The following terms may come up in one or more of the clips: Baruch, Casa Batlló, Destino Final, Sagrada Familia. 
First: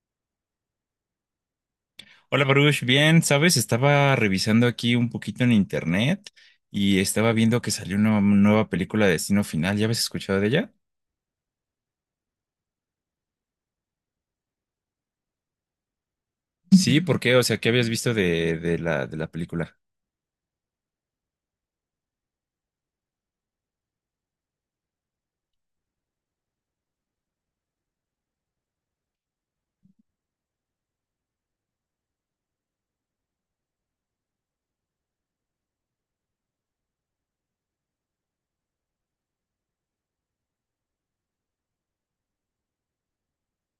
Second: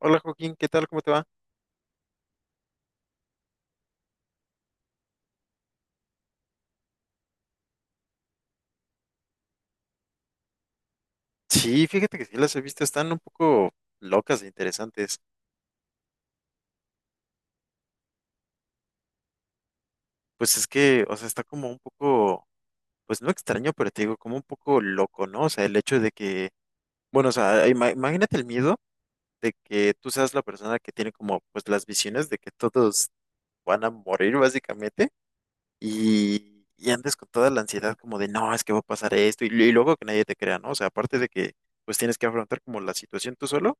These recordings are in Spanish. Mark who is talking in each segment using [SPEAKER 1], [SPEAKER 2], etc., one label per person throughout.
[SPEAKER 1] Hola Joaquín, ¿qué tal? ¿Cómo te va?
[SPEAKER 2] Hola Baruch, bien, sabes, estaba revisando aquí un poquito en internet y estaba viendo que salió una nueva película de Destino Final. ¿Ya habías escuchado de ella?
[SPEAKER 1] Sí, fíjate que sí las he visto, están un poco locas e interesantes.
[SPEAKER 2] Sí, ¿por qué? O sea, ¿qué habías visto de la película?
[SPEAKER 1] Pues es que, o sea, está como un poco, pues no extraño, pero te digo, como un poco loco, ¿no? O sea, el hecho de que, bueno, o sea, imagínate el miedo de que tú seas la persona que tiene como, pues las visiones de que todos van a morir básicamente y andes con toda la ansiedad como de, no, es que va a pasar esto y luego que nadie te crea, ¿no? O sea, aparte de que, pues tienes que afrontar como la situación tú solo.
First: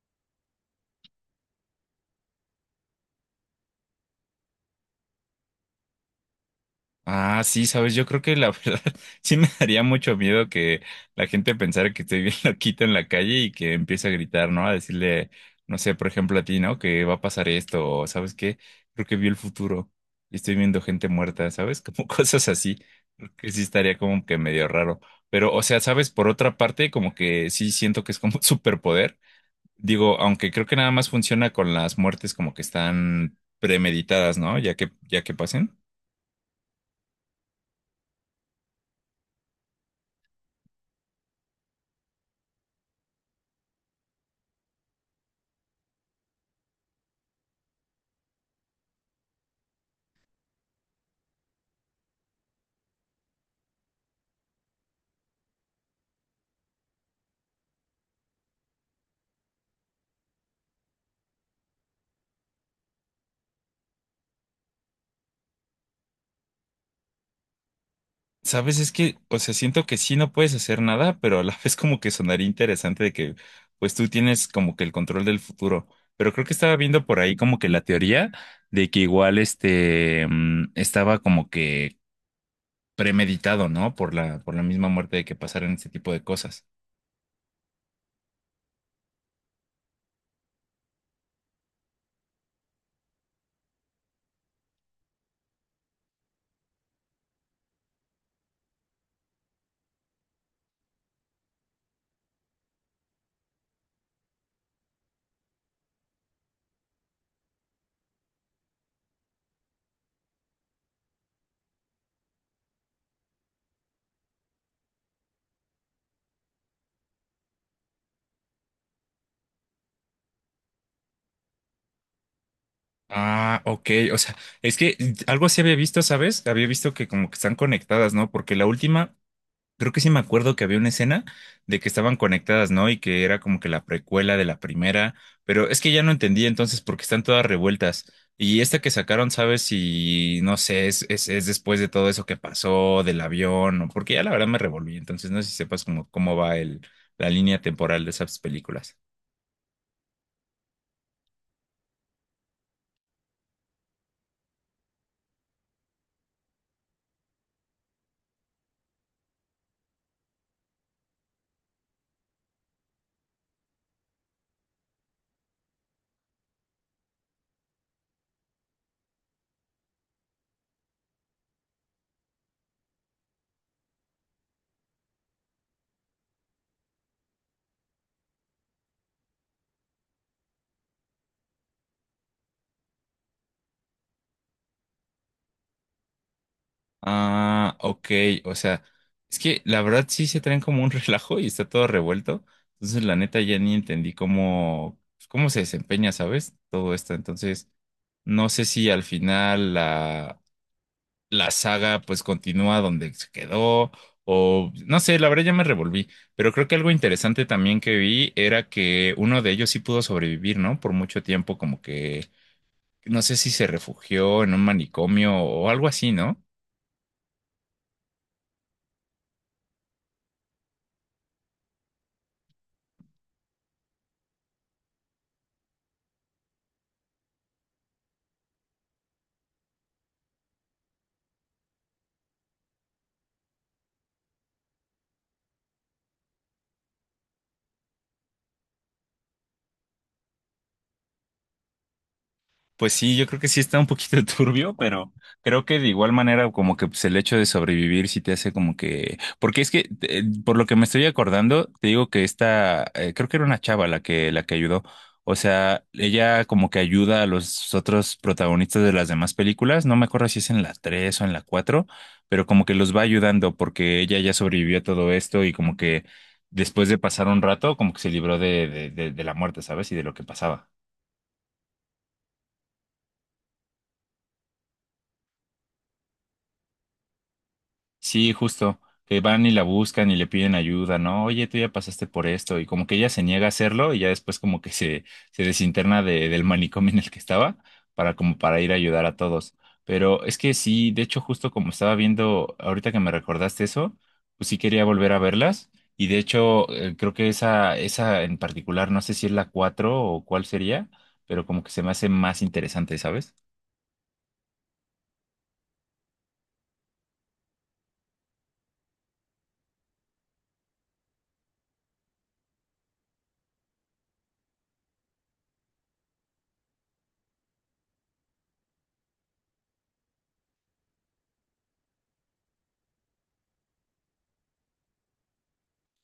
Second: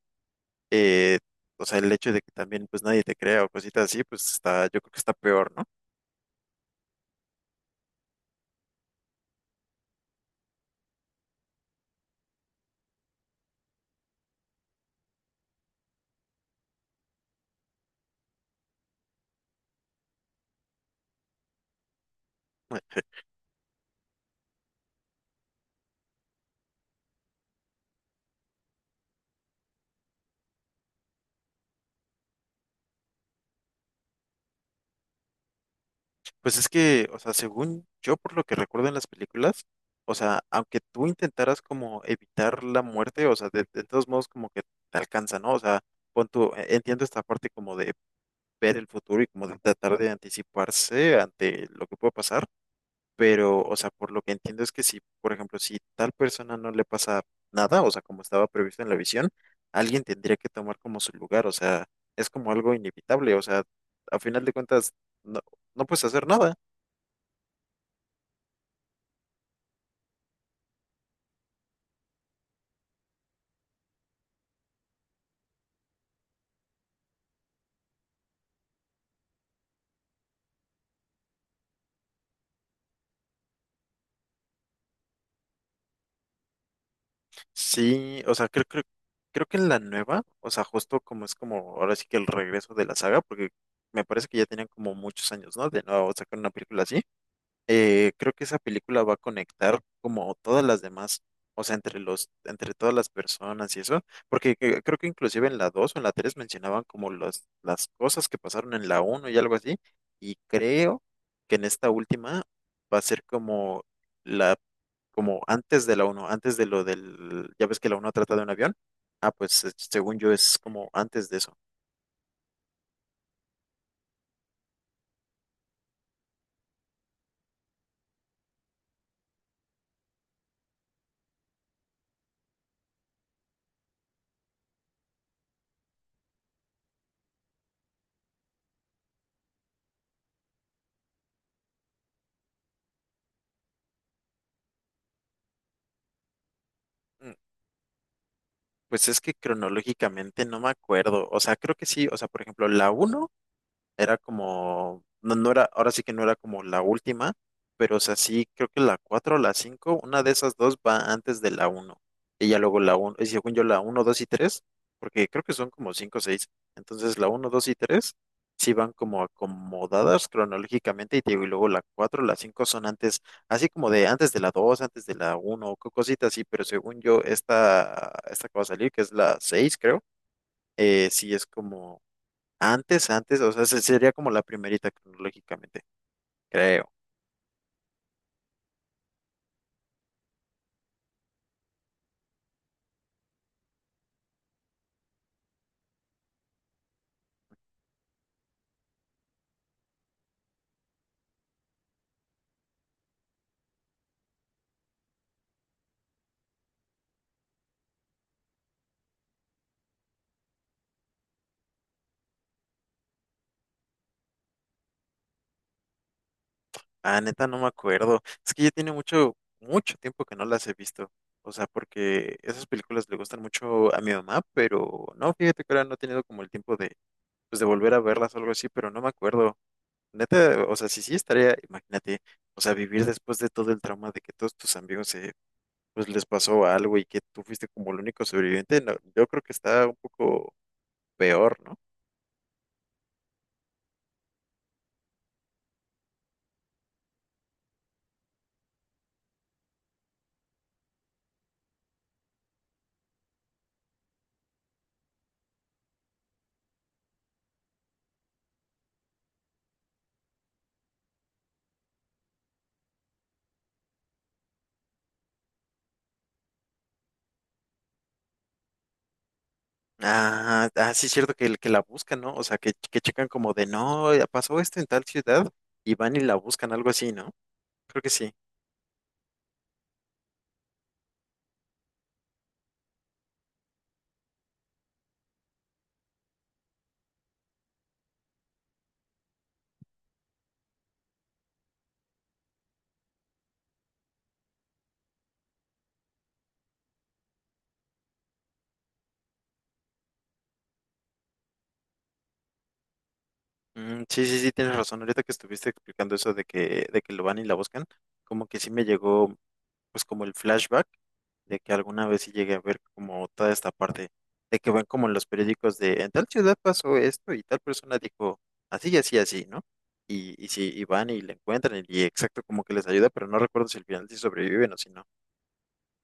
[SPEAKER 1] eh, o sea, el hecho de que también pues nadie te crea o cositas así, pues está, yo creo que está peor, ¿no?
[SPEAKER 2] Ah, sí, sabes, yo creo que la verdad sí me daría mucho miedo que la gente pensara que estoy bien loquito en la calle y que empiece a gritar, ¿no? A decirle, no sé, por ejemplo a ti, ¿no? Que va a pasar esto, o ¿sabes qué? Creo que vi el futuro y estoy viendo gente muerta, ¿sabes? Como cosas así.
[SPEAKER 1] Ay.
[SPEAKER 2] Creo que sí estaría como que medio raro. Pero, o sea, ¿sabes? Por otra parte, como que sí siento que es como un superpoder. Digo, aunque creo que nada más funciona con las muertes como que están premeditadas, ¿no? Ya que pasen.
[SPEAKER 1] Pues es que, o sea, según yo, por lo que recuerdo en las películas, o sea, aunque tú intentaras como evitar la muerte, o sea, de todos modos como que te alcanza, ¿no? O sea, pon tú, entiendo esta parte como de ver el futuro y como de tratar de anticiparse ante lo que puede pasar. Pero, o sea, por lo que entiendo es que si, por ejemplo, si tal persona no le pasa nada, o sea, como estaba previsto en la visión, alguien tendría que tomar como su lugar, o sea, es como algo inevitable, o sea, a final de cuentas, no, no puedes hacer nada.
[SPEAKER 2] Sabes, es que, o sea, siento que sí no puedes hacer nada, pero a la vez como que sonaría interesante de que, pues tú tienes como que el control del futuro. Pero creo que estaba viendo por ahí como que la teoría de que igual este estaba como que premeditado, ¿no? Por la misma muerte de que pasaran este tipo de cosas.
[SPEAKER 1] Sí, o sea, creo que en la nueva, o sea, justo como es como ahora sí que el regreso de la saga, porque me parece que ya tenían como muchos años, ¿no? De nuevo sacar una película así. Creo que esa película va a conectar como todas las demás, o sea, entre todas las personas y eso, porque creo que inclusive en la 2 o en la 3 mencionaban como las cosas que pasaron en la uno y algo así, y creo que en esta última va a ser como la, como antes de la uno antes de lo del, ya ves que la uno trata de un avión, ah, pues según yo es como antes de eso.
[SPEAKER 2] Ah, ok. O sea, es que algo así había visto, ¿sabes? Había visto que como que están conectadas, ¿no? Porque la última, creo que sí me acuerdo que había una escena de que estaban conectadas, ¿no? Y que era como que la precuela de la primera, pero es que ya no entendí entonces porque están todas revueltas. Y esta que sacaron, ¿sabes si, no sé, es después de todo eso que pasó, del avión? O porque ya la verdad me revolví, entonces no sé si sepas cómo, cómo va el, la
[SPEAKER 1] Mm.
[SPEAKER 2] línea temporal de esas películas.
[SPEAKER 1] Pues es que cronológicamente no me acuerdo, o sea, creo que sí, o sea, por ejemplo, la uno era como, no, no era, ahora sí que no era como la última, pero o sea, sí, creo que la 4 o la cinco, una de esas dos va antes de la uno. Y ya luego la uno y según yo la uno 2 y tres, porque creo que son como 5 o 6. Entonces la uno 2 y 3 sí van como acomodadas cronológicamente y, te digo, y luego la 4 la 5 son antes, así como de antes de la 2 antes de la uno cositas así, pero según yo esta, esta que va a salir, que es la 6 creo, sí es como... Antes, antes, o sea, sería como la primerita cronológicamente, creo.
[SPEAKER 2] Ah, ok, o sea, es que la verdad sí se traen como un relajo y está todo revuelto. Entonces, la neta ya ni entendí cómo, pues, cómo se desempeña, ¿sabes? Todo esto. Entonces, no sé si al final la, la saga pues continúa donde se quedó o no sé, la verdad ya me revolví. Pero creo que algo interesante también que vi era que uno de ellos sí pudo sobrevivir, ¿no? Por mucho tiempo, como que no sé si se refugió en un manicomio o algo así, ¿no?
[SPEAKER 1] Ah, neta, no me acuerdo. Es que ya tiene mucho, mucho tiempo que no las he visto. O sea, porque esas películas le gustan mucho a mi mamá, pero no, fíjate que ahora no he tenido como el tiempo de, pues, de volver a verlas o algo así, pero no me acuerdo. Neta, o sea, sí, sí estaría, imagínate, o sea, vivir después de todo el trauma de que todos tus amigos se, pues les pasó algo y que tú fuiste como el único sobreviviente, no, yo creo que está un poco peor, ¿no?
[SPEAKER 2] Pues sí, yo creo que sí está un poquito turbio, pero creo que de igual manera como que pues, el hecho de sobrevivir sí te hace como que... Porque es que, por lo que me estoy acordando, te digo que esta, creo que era una chava la que ayudó. O sea, ella como que ayuda a los otros protagonistas de las demás películas. No me acuerdo si es en la 3 o en la 4, pero como que los va ayudando porque ella ya sobrevivió a todo esto y como que después de pasar un rato, como que se libró de la muerte, ¿sabes? Y de lo que
[SPEAKER 1] Ah,
[SPEAKER 2] pasaba.
[SPEAKER 1] ah, sí, es cierto que la buscan, ¿no? O sea, que checan como de, no, ya pasó esto en tal ciudad y van y la buscan, algo así, ¿no? Creo que
[SPEAKER 2] Sí,
[SPEAKER 1] sí.
[SPEAKER 2] justo, que van y la buscan y le piden ayuda, ¿no? Oye, tú ya pasaste por esto y como que ella se niega a hacerlo y ya después como que se desinterna de- del manicomio en el que estaba para como para ir a ayudar a todos. Pero es que sí, de hecho justo como estaba viendo ahorita que me recordaste eso, pues sí quería volver a verlas y de hecho creo que esa en particular, no sé si es la 4 o cuál sería, pero como que se me hace más interesante, ¿sabes?
[SPEAKER 1] Mm, sí, tienes razón. Ahorita que estuviste explicando eso de que lo van y la buscan, como que sí me llegó, pues como el flashback de que alguna vez sí llegué a ver como toda esta parte, de que ven como en los periódicos de, en tal ciudad pasó esto y tal persona dijo, así, así, ¿no? Y sí, y van y le encuentran y exacto como que les ayuda, pero no recuerdo si al final sí sobreviven o si no.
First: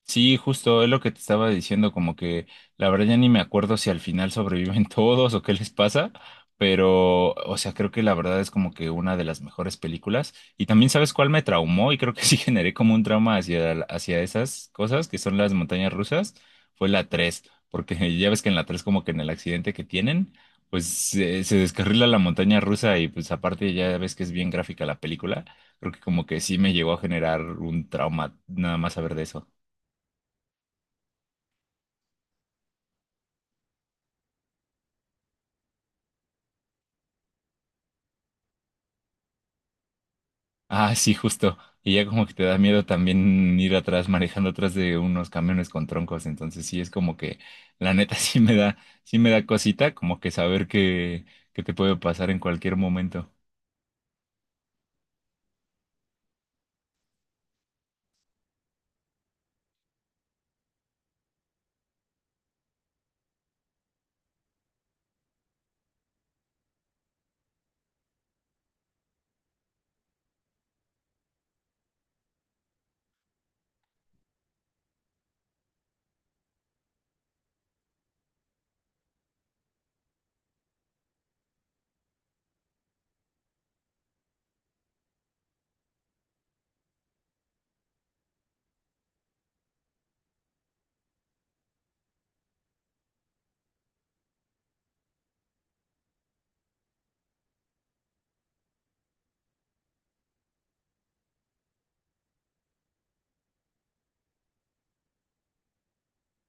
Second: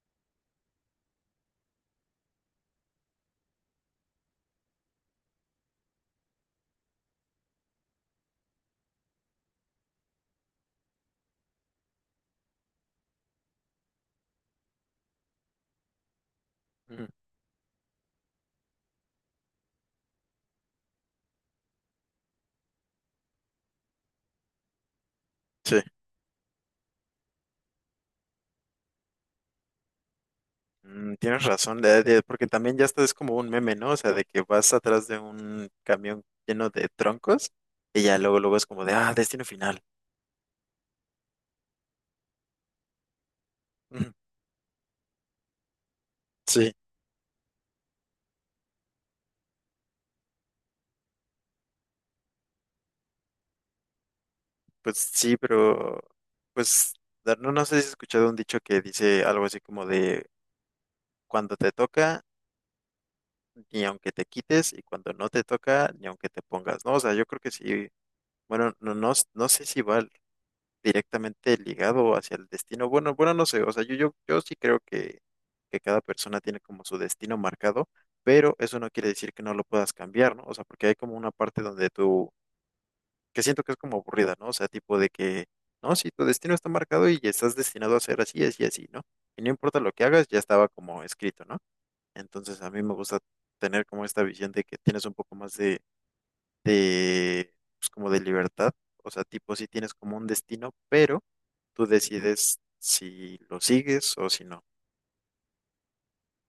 [SPEAKER 2] Sí, justo es lo que te estaba diciendo, como que la verdad ya ni me acuerdo si al final sobreviven todos o qué les pasa, pero o sea, creo que la verdad es como que una de las mejores películas. Y también sabes cuál me traumó y creo que sí generé como un trauma hacia, hacia esas cosas que son las montañas rusas, fue
[SPEAKER 1] Mm.
[SPEAKER 2] la 3, porque ya ves que en la 3 como que en el accidente que tienen, pues se descarrila la montaña rusa y pues aparte ya ves que es bien gráfica la película,
[SPEAKER 1] Sí.
[SPEAKER 2] creo que como que sí me llegó a generar un trauma nada más saber de eso.
[SPEAKER 1] Mm, tienes razón, porque también ya estás es como un meme, ¿no? O sea, de que vas atrás de un camión lleno de troncos y ya luego luego es como de, ah, destino final.
[SPEAKER 2] Ah, sí, justo. Y ya como que te da miedo también ir atrás,
[SPEAKER 1] Mm.
[SPEAKER 2] manejando atrás de unos camiones con troncos. Entonces
[SPEAKER 1] Sí,
[SPEAKER 2] sí es como que, la neta, sí me da cosita, como que saber que te puede pasar en cualquier momento.
[SPEAKER 1] pues sí, pero pues no, no sé si has escuchado un dicho que dice algo así como de cuando te toca, ni aunque te quites, y cuando no te toca, ni aunque te pongas, ¿no? O sea, yo creo que sí, bueno, no sé si va directamente ligado hacia el destino. Bueno, bueno, no sé, o sea, yo sí creo que cada persona tiene como su destino marcado, pero eso no quiere decir que no lo puedas cambiar, ¿no? O sea, porque hay como una parte donde tú, que siento que es como aburrida, ¿no? O sea, tipo de que, no, sí, tu destino está marcado y estás destinado a ser así, así, así, ¿no? Y no importa lo que hagas, ya estaba como escrito, ¿no? Entonces a mí me gusta tener como esta visión de que tienes un poco más de, pues como de libertad, o sea, tipo sí tienes como un destino, pero tú decides si lo sigues o si no.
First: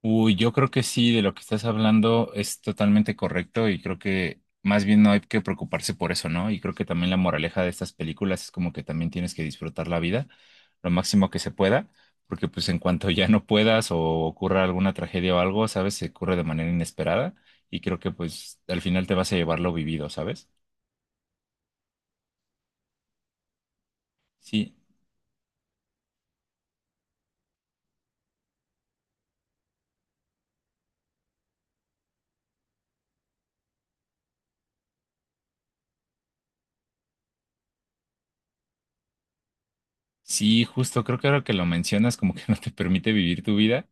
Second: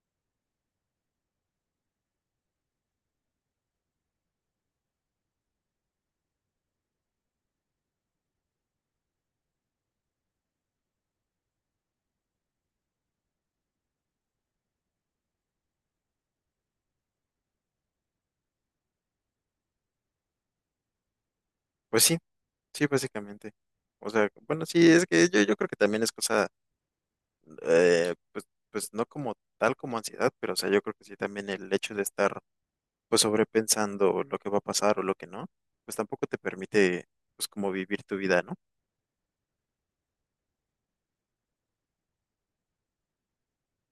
[SPEAKER 2] Uy, yo creo que sí, de lo que estás hablando es totalmente correcto y creo que más bien no hay que preocuparse por eso, ¿no? Y creo que también la moraleja de estas películas es como que también tienes que disfrutar la vida lo máximo que se pueda, porque pues en cuanto ya no puedas o ocurra alguna tragedia o algo, ¿sabes? Se ocurre de manera inesperada y creo que pues al final te vas a llevar lo vivido, ¿sabes?
[SPEAKER 1] Pues sí, sí, básicamente. O sea, bueno,
[SPEAKER 2] Sí.
[SPEAKER 1] sí, es que yo creo que también es cosa, pues, pues no como tal como ansiedad, pero o sea, yo creo que sí también el hecho de estar pues sobrepensando lo que va a pasar o lo que no, pues tampoco te permite pues como vivir tu vida, ¿no?
[SPEAKER 2] Sí, justo, creo que ahora que lo mencionas, como que no te permite vivir tu vida.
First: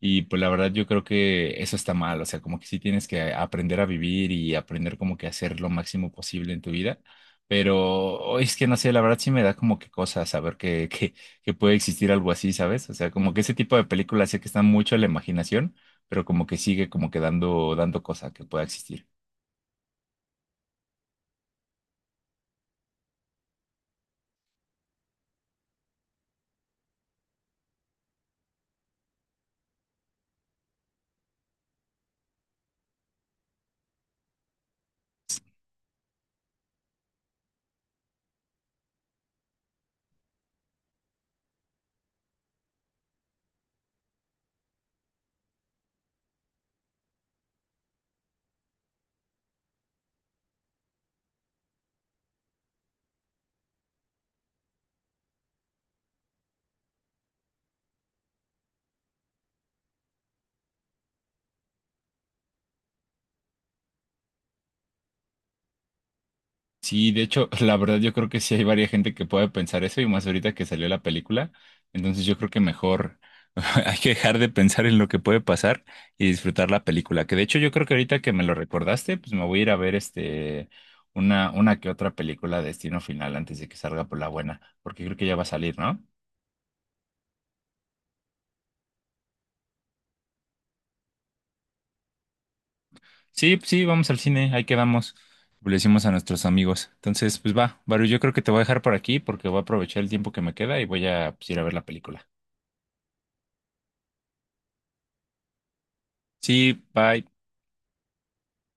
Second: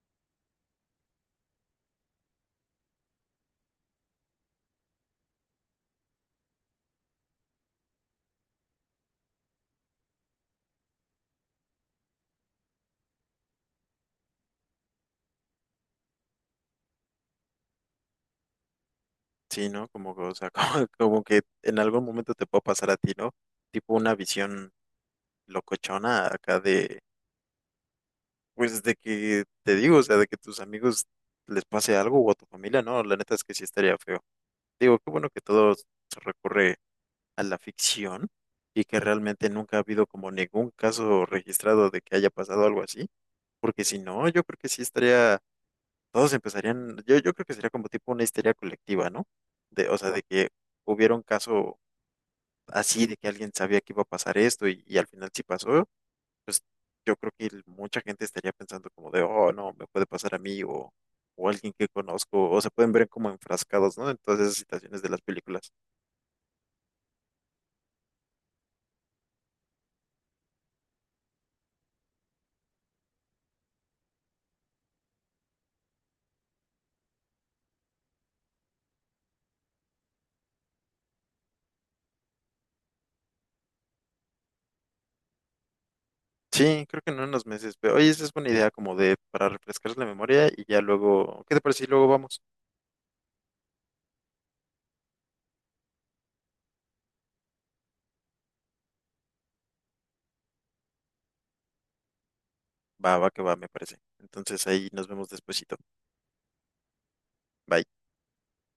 [SPEAKER 2] Y pues la verdad yo creo que eso está mal, o sea, como que sí tienes que aprender a vivir y aprender como que a hacer lo máximo posible en tu vida. Pero oh, es que no sé, la verdad sí me da como que cosa saber que puede existir algo así, ¿sabes? O sea, como que ese tipo de películas sé que están mucho a la imaginación, pero como que sigue como que dando cosa que pueda existir.
[SPEAKER 1] Sí, ¿no? Como, que, o sea, como, como que en algún momento te puede pasar a ti, ¿no? Tipo una visión locochona acá de, pues de que te digo, o sea, de que tus amigos les pase algo o a tu familia, no, la neta es que sí estaría feo. Digo, qué bueno que todo se recurre a la ficción y que realmente nunca ha habido como ningún caso registrado de que haya pasado algo así, porque si no, yo creo que sí estaría, todos empezarían, yo creo que sería como tipo una histeria colectiva, ¿no? De, o sea, de que hubiera un caso así, de que alguien sabía que iba a pasar esto y al final sí pasó. Pues yo creo que mucha gente estaría pensando como de, oh, no, me puede pasar a mí o alguien que conozco, o se pueden ver como enfrascados, ¿no? En todas esas situaciones de las películas.
[SPEAKER 2] Sí, de hecho, la verdad yo creo que sí hay varias gente que puede pensar eso y más ahorita que salió la película. Entonces yo creo que mejor hay que dejar de pensar en lo que puede pasar y disfrutar la película. Que de hecho yo creo que ahorita que me lo recordaste, pues me voy a ir a ver este una que otra película de Destino Final antes de que salga por la buena, porque creo que ya va a salir, ¿no?
[SPEAKER 1] Sí, creo que en unos meses, pero oye, esa es buena idea como de para refrescar la memoria y ya luego, ¿qué te parece? Y luego vamos.
[SPEAKER 2] Sí, pues sí, vamos al cine, ahí quedamos. Le decimos a nuestros amigos. Entonces, pues va, Baru, yo creo que te voy a dejar por aquí porque voy a aprovechar el tiempo que me queda y voy a pues, ir a ver la película.
[SPEAKER 1] Va, va, que va, me parece. Entonces ahí nos vemos despuesito.
[SPEAKER 2] Sí, bye.
[SPEAKER 1] Bye.